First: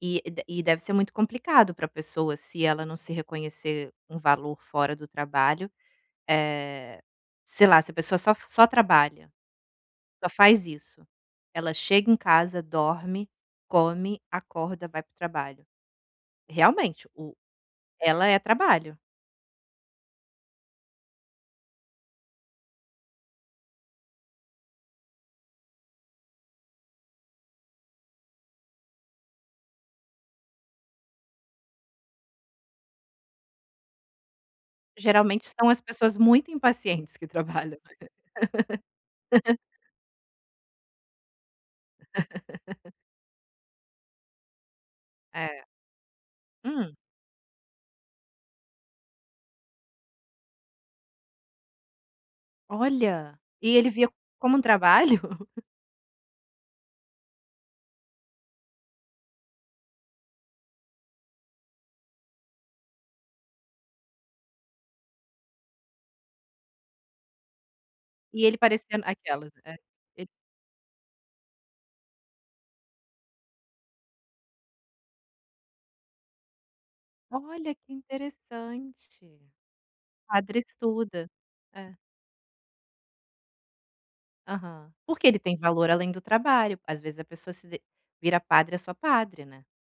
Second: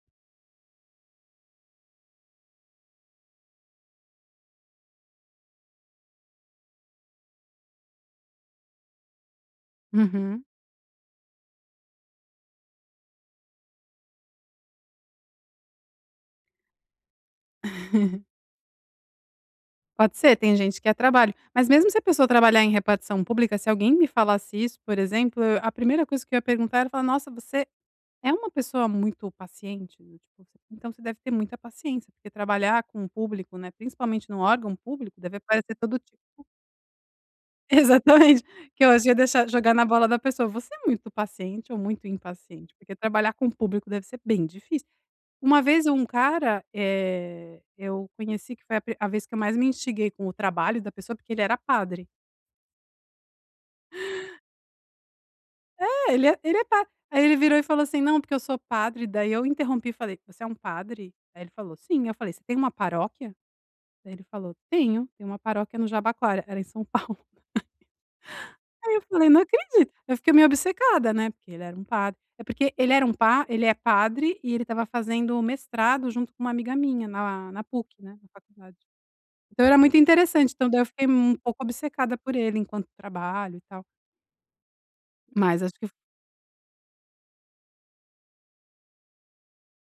E de e deve ser muito complicado pra pessoa, se ela não se reconhecer um valor fora do trabalho. Eh, sei lá, se a pessoa só f só trabalha, só Uhum. faz isso, ela chega em casa, dorme, come, acorda, vai para o trabalho. Realmente, o ela é trabalho. Pode ser, tem gente que é trabalho, mas mesmo se a pessoa trabalhar em repartição pública, se alguém me falasse isso, por exemplo, eu a primeira coisa que eu ia perguntar, era falar: "Nossa, você é uma pessoa muito paciente do tipo, você então, você deve ter muita paciência porque trabalhar com público, né, principalmente num órgão público, deve Geralmente são aparecer as todo pessoas tipo". muito impacientes que trabalham. Exatamente. Que eu acho ia deixar jogar na bola da pessoa. "Você é muito paciente ou muito impaciente? Porque trabalhar com público deve ser bem difícil!". Uma É. vez, e um cara, Hum? eh, eu conheci, que foi a a vez que eu mais me instiguei com o trabalho da pessoa, porque ele era padre. Olha! E ele via como um trabalho? É, ele é ele é padre. Aí, ele virou e falou assim: "Não, porque eu sou padre". Daí eu interrompi e falei: "Você é um padre?". Aí, ele falou: "Sim". Eu falei: "Você tem uma paróquia?". Daí, ele falou: "Tenho tenho uma paróquia no Jabaquara". Era em São Paulo. E ele Aí, eu parecendo falei: "Não aquelas, né. acredito". Eu E fiquei meio obcecada, né, porque ele era um padre. Eh, porque ele era um pa ele é padre e ele estava fazendo mestrado junto com uma amiga minha na a na Olha, que PUC, né, na faculdade. interessante! O Então, era muito interessante. padre Então, daí eu fiquei estuda. um pouco É. obcecada por ele enquanto trabalho e tal. Aham. Porque ele tem Mas acho que valor fo além do trabalho. Às vezes, a pessoa se de vira padre, é só padre, né?